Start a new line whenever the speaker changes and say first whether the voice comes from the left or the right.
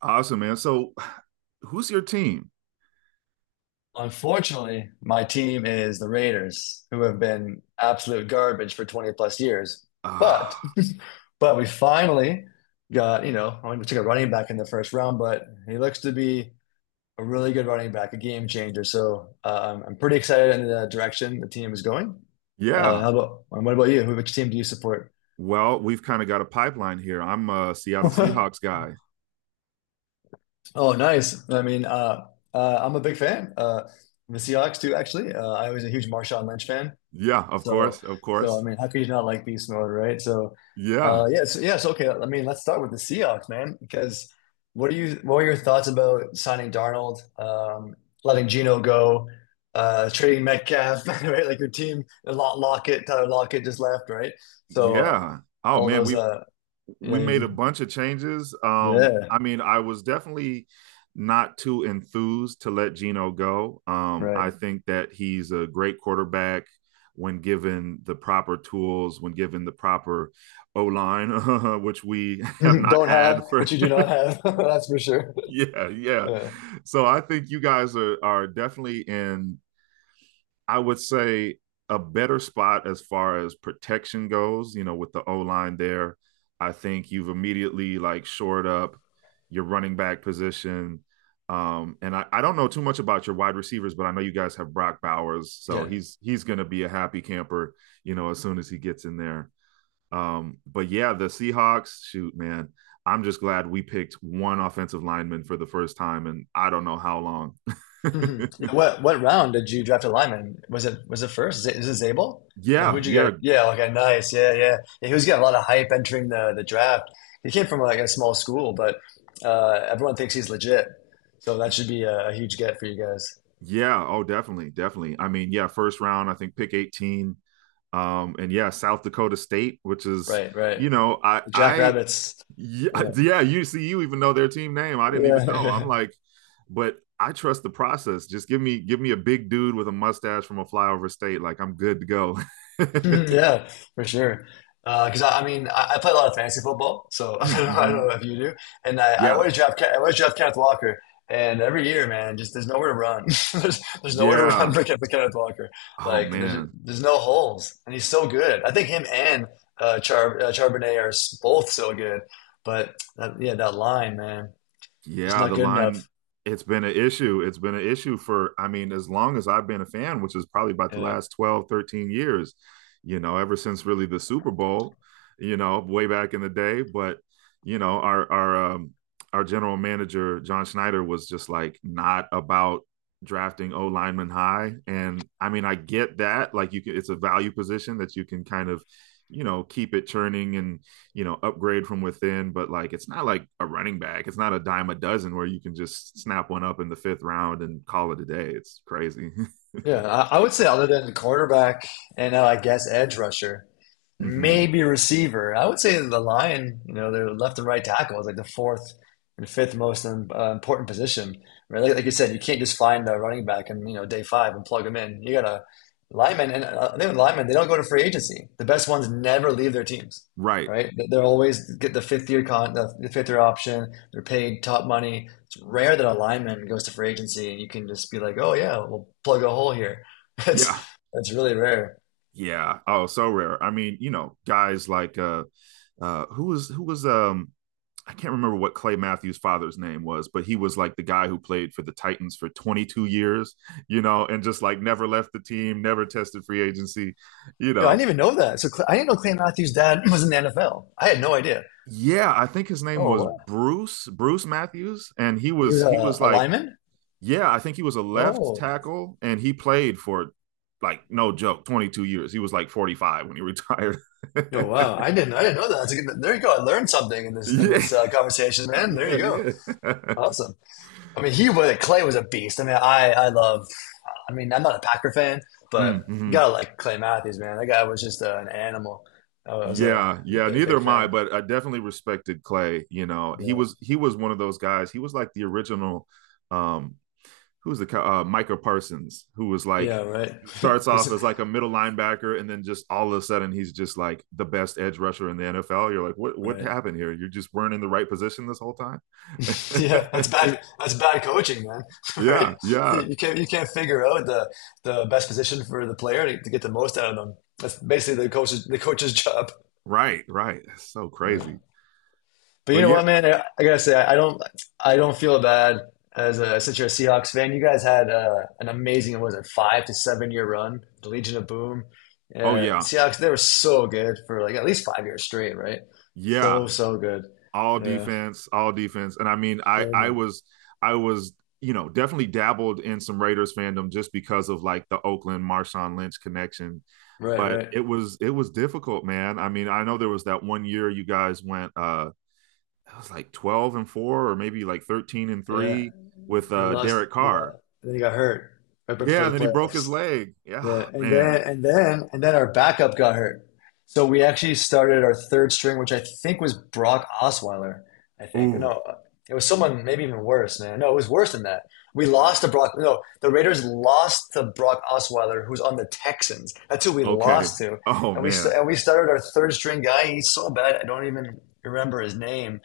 right: Awesome, man. So, who's your team?
left: Unfortunately, my team is the Raiders, who have been absolute garbage for 20 plus years.
right: Uh,
left: But but we finally got, you know, I mean, we took a running back in the first round, but he looks to be a really good running back, a game changer. So I'm pretty excited in the direction the team is going. Uh, how
right: yeah.
left: about what about you? Who- Which team do you support?
right: Well, we've kind of got a pipeline here. I'm a Seattle Seahawks guy.
left: Oh, nice. I'm a big fan of the Seahawks too, actually. I was a huge Marshawn Lynch fan.
right: Yeah, of
left: So,
right: course, of
left: so, I
right: course.
left: mean, how could you not like beast mode, right? So, uh,
right: Yeah,
left: yeah, so, yeah, so okay. I mean, let's start with the Seahawks, man, because what were your thoughts about signing Darnold, letting Geno go, trading Metcalf, right? Like your team, Lockett, Tyler Lockett just left, right? So uh,
right: yeah. Oh
left: all
right: man,
left: those,
right: we
left: yeah,
right: we
left: you,
right: made a
left: you-
right: bunch of changes.
left: yeah,
right: I mean, I was definitely not too enthused to let Geno go.
left: right.
right: I think that he's a great quarterback when given the proper tools, when given the proper O line, which we have not
left: Don't
right: had
left: have, but
right: for
left: you do not have. That's for sure.
right: yeah, yeah.
left: Yeah.
right: So I think you guys are definitely in, I would say, a better spot as far as protection goes. You know, with the O line there, I think you've immediately like shored up your running back position. I don't know too much about your wide receivers, but I know you guys have Brock Bowers, so
left: Yeah.
right: he's gonna be a happy camper, you know, as soon as he gets in there. But yeah, the Seahawks, shoot, man, I'm just glad we picked one offensive lineman for the first time and I don't know how long.
left: hmm What round did you draft a lineman? Was it first? Is it Zabel? No,
right: yeah,
left: who'd you
right: yeah,
left: guys? Yeah, okay, nice. Yeah, yeah, yeah. He was getting a lot of hype entering the draft. He came from like a small school, but everyone thinks he's legit. So that should be a huge get for you guys.
right: yeah. Oh, definitely, definitely. I mean, yeah, first round, I think pick 18. And yeah, South Dakota State, which is
left: Right, right.
right: you know, I,
left: The
right: I,
left: Jackrabbits. Yeah,
right: yeah, you see, you even know their team name. I didn't even know. I'm
left: yeah.
right: like, but I trust the process. Just Give me a big dude with a mustache from a flyover state. Like I'm good to go.
left: Yeah, for sure. Because I play a lot of fantasy football, so
right: Mm,
left: I
right: mm-hmm.
left: don't know if you do. And I
right: Yeah.
left: always I always draft Kenneth Walker. And every year, man, just there's nowhere to run. There's nowhere to
right: Yeah.
left: for Kenneth Walker.
right: Oh
left: Like there's
right: man.
left: there's no holes, and he's so good. I think him and Charbonnet are both so good. But that, yeah, that line, man, just
right: Yeah,
left: not
right: the
left: good
right: line
left: enough.
right: it's been an issue. It's been an issue for, I mean, as long as I've been a fan, which is probably about the
left: Yeah.
right: last 12, 13 years, you know, ever since really the Super Bowl, you know, way back in the day, but you know, our our um our general manager John Schneider was just like not about drafting O lineman high. And I mean I get that, like, you can, it's a value position that you can kind of, you know, keep it churning and, you know, upgrade from within, but like it's not like a running back. It's not a dime a dozen where you can just snap one up in the fifth round and call it a day. It's crazy.
left: Yeah, I would say other than cornerback and I guess edge rusher,
right: mm-hmm.
left: maybe receiver. I would say the line, you know, their left and right tackle is like the fourth and fifth most important position. Right? Like you said, you can't just find a running back and you know day five and plug him in. You got to linemen, and I think with linemen they don't go to free agency. The best ones never leave their teams.
right: Right.
left: Right? They're always get the fifth year option. They're paid top money rare that a lineman goes to free agency and you can just be like, oh yeah, we'll plug a hole here. That's
right: Yeah.
left: that's really rare.
right: Yeah. Oh, so rare. I mean, you know, guys like who was I can't remember what Clay Matthews' father's name was, but he was like the guy who played for the Titans for 22 years, you know, and just like never left the team, never tested free agency, you
left: You know, I didn't
right: know.
left: even know that. So I didn't know Clay Matthews' dad was in the NFL. I had no idea.
right: Yeah, I think his name
left: Oh,
right: was
left: what?
right: Bruce Matthews, and he
left: And he
right: was
left: was
right: he was
left: a
right: like,
left: lineman.
right: yeah, I think he was a left
left: Oh,
right: tackle, and he played for, like, no joke, 22 years. He was like 45 when he retired.
left: oh wow! I didn't know that. That's a good, there you go. I learned something in
right: yeah,
left: this conversation, man. There
right: yeah,
left: you go.
right: yeah.
left: Awesome. I mean, he was Clay was a beast. I love. I mean, I'm not a Packer fan, but you
right: mm-hmm.
left: gotta like Clay Matthews, man. That guy was just an animal. I was a
right: Yeah, yeah.
left: big,
right: Neither
left: big
right: am I,
left: fan.
right: but I definitely respected Clay. You know, he
left: Yeah.
right: was he was one of those guys. He was like the original um who's the Micah Parsons, who was like,
left: Yeah, right.
right: he starts off
left: Who's-
right: as like a middle linebacker, and then just all of a sudden he's just like the best edge rusher in the NFL. You're like, what
left: Right.
right: happened here? You just weren't in the right position this whole time.
left: Yeah, that's bad. That's bad coaching, man. Right?
right: yeah, yeah,
left: You can't figure out the best position for the player to get the most out of them. That's basically the coach's job.
right: right, right. That's so
left: Yeah.
right: crazy.
left: But you
right: But
left: know
right: yeah,
left: what, man? I don't feel bad as a since you're a Seahawks fan. You guys had an amazing, what was it, 5 to 7 year run, the Legion of Boom.
right: oh yeah,
left: Seahawks, they were so good for like at least 5 years straight, right? So
right: yeah.
left: so good.
right: All
left: Yeah,
right: defense, all defense. And I mean, I
left: sure,
right: I
left: man.
right: was I was you know definitely dabbled in some Raiders fandom just because of like the Oakland Marshawn Lynch connection.
left: Right,
right: But
left: right.
right: it was, it was difficult, man. I mean, I know there was that one year you guys went it was like 12-4 or maybe like 13 and
left: Yeah.
right: 3 with
left: And
right: Derek
left: we lost.
right: Carr.
left: And then he got hurt right before
right: Yeah,
left: the
right: then he broke his
left: playoffs.
right: leg. Yeah,
left: Yeah. And
right: man.
left: then, and then our backup got hurt. So we actually started our third string, which I think was Brock Osweiler. I think.
right: Ooh.
left: No, it was someone maybe even worse, man. No, it was worse than that. We
right: Yeah.
left: lost to Brock. No, the Raiders lost to Brock Osweiler, who's on the Texans. That's who we
right: Okay.
left: lost to.
right: Oh
left: And
right: man.
left: we started our third string guy. He's so bad. I don't even remember his name.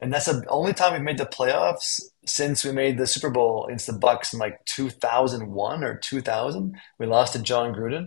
left: And that's the only time we've made the playoffs since we made the Super Bowl against the Bucks in like 2001 or 2000. We lost to John Gruden.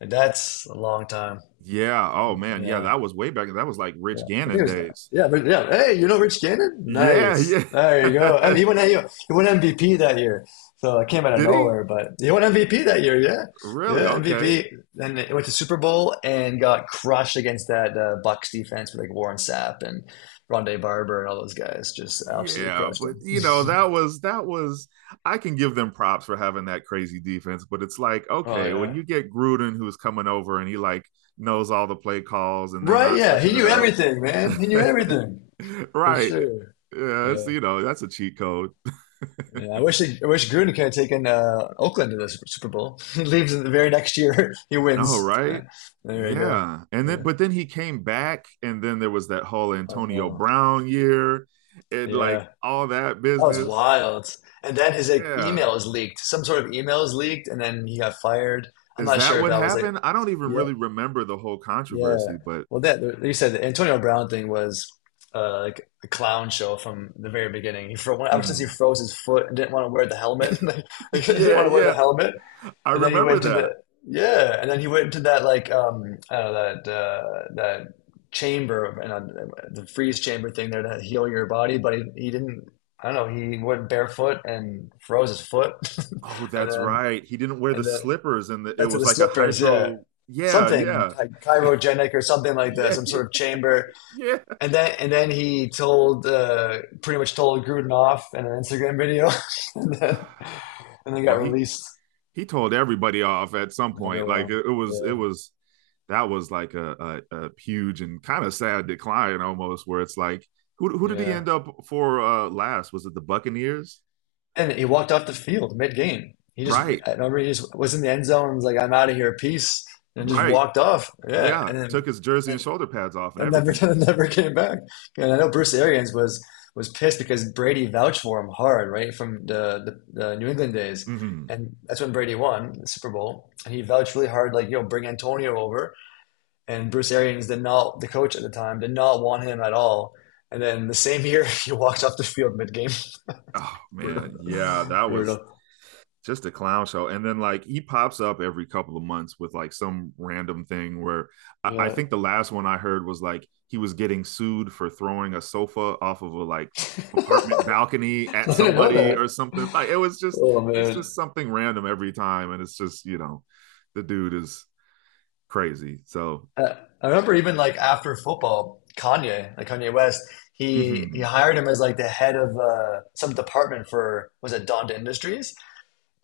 left: And that's a long time.
right: Yeah. Oh man. Yeah,
left: Yeah.
right: that was way back. That was like
left: Yeah,
right: Rich
left: I think it
right: Gannon
left: was that.
right: days.
left: Hey, you know Rich Gannon?
right: Yeah,
left: Nice.
right: yeah.
left: There you go. And he won MVP that year. So I came out of
right: Did he?
left: nowhere, but he won MVP that year. Yeah,
right: Really?
left: yeah,
right: Okay.
left: MVP. Then he went to Super Bowl and got crushed against that Bucks defense with like Warren Sapp and Rondé Barber and all those guys. Just absolutely
right: Yeah,
left: crushed
right: but
left: him.
right: you know, that was that was, I can give them props for having that crazy defense, but it's like,
left: Oh
right: okay, when
left: yeah.
right: you get Gruden who's coming over and he like knows all the play calls and they're
left: Right?
right: not
left: Yeah, he
right: switching it
left: knew
right: up.
left: everything, man. He knew everything for
right: Right.
left: sure.
right: Yeah, it's,
left: Yeah.
right: you know, that's a cheat code.
left: I wish Grunic had taken Oakland to the Super Bowl. He leaves in the very next year. He
right: No,
left: wins.
right: right?
left: There you go.
right: Yeah. And then
left: Yeah.
right: but then he came back and then there was that whole Antonio
left: Oh,
right: Brown year and like
left: yeah.
right: all that
left: That was
right: business.
left: wild. And then his like
right: Yeah.
left: email is leaked. Some sort of email is leaked, and then he got fired. I'm
right: Is
left: not
right: that
left: sure if
right: what
left: that was like,
right: happened? I don't even
left: yeah,
right: really remember the whole
left: yeah.
right: controversy, but
left: Well, that like you said the Antonio Brown thing was like a clown show from the very beginning. He fro ever since he
right: mhm.
left: froze his foot and didn't want to wear the helmet. Like, he didn't
right: yeah,
left: want to wear the
right: yeah.
left: helmet.
right: I
left: And then he
right: remember
left: went to the
right: that.
left: yeah, and then he went to that like I that that chamber of- and the freeze chamber thing there to heal your body, but he didn't. I don't know. He went barefoot and froze his foot,
right: Oh,
left: and
right: that's
left: then
right: right. He didn't wear the
left: and then
right: slippers and the, it
left: that's to
right: was
left: the
right: like a
left: slippers. Yeah,
right: hydro. Yeah,
left: something
right: yeah.
left: like chirogenic or something like that,
right: Yeah,
left: some
right: yeah.
left: sort of chamber.
right: Yeah.
left: And then he told pretty much told Gruden off in an Instagram video, and then and then
right: Well,
left: got
right: he
left: released.
right: he told everybody off at some
left: After
right: point.
left: a
right: Like
left: while.
right: it was, it
left: Yeah,
right: was that was like a huge and kind of sad decline almost where it's like, who did he
left: yeah.
right: end up for last? Was it the Buccaneers?
left: And he walked off the field mid-game.
right: Right.
left: I remember he just was in the end zone, was like, I'm out of here, peace, and just
right: Right.
left: walked off. Yeah,
right: Yeah,
left: and then
right: took his jersey and
left: and,
right: shoulder pads off and
left: and never
right: everything.
left: never came back. And I know Bruce Arians was pissed because Brady vouched for him hard, right, from the New England days.
right: Hmm.
left: And that's when Brady won the Super Bowl. And he vouched really hard, like, you know, bring Antonio over. And Bruce Arians did not, the coach at the time, did not want him at all. And then the same year, he walked off the field mid-game.
right: Oh
left: Brutal.
right: man, yeah, that was
left: Brutal.
right: just a clown show. And then like he pops up every couple of months with like some random thing where I
left: Yeah.
right: think the last one I heard was like he was getting sued for throwing a sofa off of a like apartment balcony at
left: I didn't know
right: somebody or
left: that.
right: something. Like it was just,
left: Oh
right: it's
left: man.
right: just something random every time, and it's just, you know, the dude is crazy. So,
left: Uh, I remember even like after football, Kanye West, he
right: mhm.
left: hired him as like the head of some department for was it Donda Industries?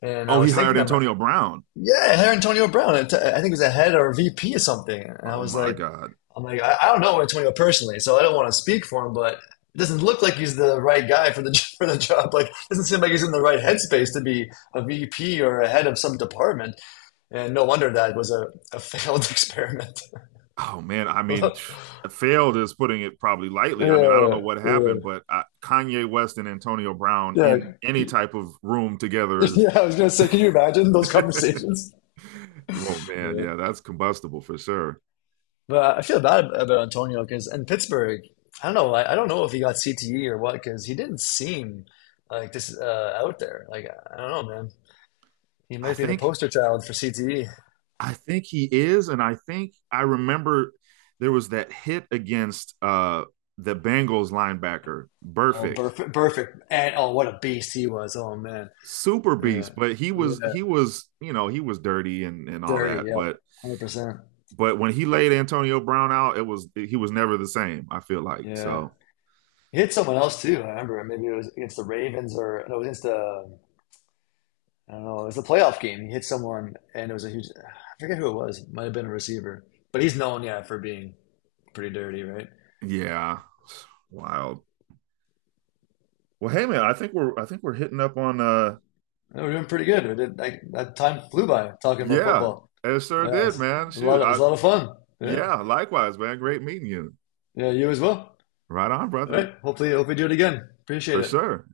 left: And I
right: Oh, he
left: was
right: hired
left: thinking to him,
right: Antonio Brown.
left: yeah, I hired Antonio Brown. And I think he was a head or VP or something. And I
right: Oh
left: was
right: my
left: like,
right: god.
left: I don't know Antonio personally, so I don't want to speak for him, but it doesn't look like he's the right guy for the for the job. Like, doesn't seem like he's in the right headspace to be a VP or a head of some department. And no wonder that was a failed experiment.
right: Oh man, I mean,
left: yeah,
right: failed is putting it probably lightly. I mean, I don't know
left: yeah,
right: what happened,
left: yeah,
right: but Kanye West and Antonio Brown in any type of room together is.
left: yeah. I was gonna say, can you imagine those conversations?
right: Oh man,
left: Yeah.
right: yeah, that's combustible for sure.
left: But I feel bad about Antonio because in Pittsburgh, I don't know. I don't know if he got CTE or what because he didn't seem like this out there. Like I don't know, man. He
right: I
left: might be the
right: think
left: poster child for CTE.
right: I think he is, and I think I remember there was that hit against the Bengals linebacker,
left: Oh,
right: perfect,
left: perfect, perfect, and oh, what a beast he was. Oh man,
right: super
left: yeah,
right: beast. But he
left: yeah,
right: was he was you know he was dirty and all
left: dirty,
right: that,
left: yeah,
right: but
left: 100%,
right: But when he laid Antonio Brown out, it was, he was never the same. I feel like
left: yeah.
right: so.
left: He hit someone else too. I remember maybe it was against the Ravens or no, it was against the I don't know. It was the playoff game. He hit someone, and it was a huge. I forget who it was. It Might have been a receiver, but he's known, yeah, for being pretty dirty, right?
right: Yeah, wild. Well, hey man, I think we're hitting up on uh,
left: And we're doing pretty good. We did like that time flew by talking about
right: yeah,
left: football.
right: it sure
left: Yeah, it
right: did,
left: was
right: man.
left: a
right: Shoot,
left: lot. Of, it was
right: I,
left: a lot of fun. Yeah,
right: yeah, likewise, man. Great meeting you.
left: yeah, you as well.
right: Right on,
left: All
right: brother,
left: right. Hopefully, hope we do it again. Appreciate
right: for
left: it.
right: sure.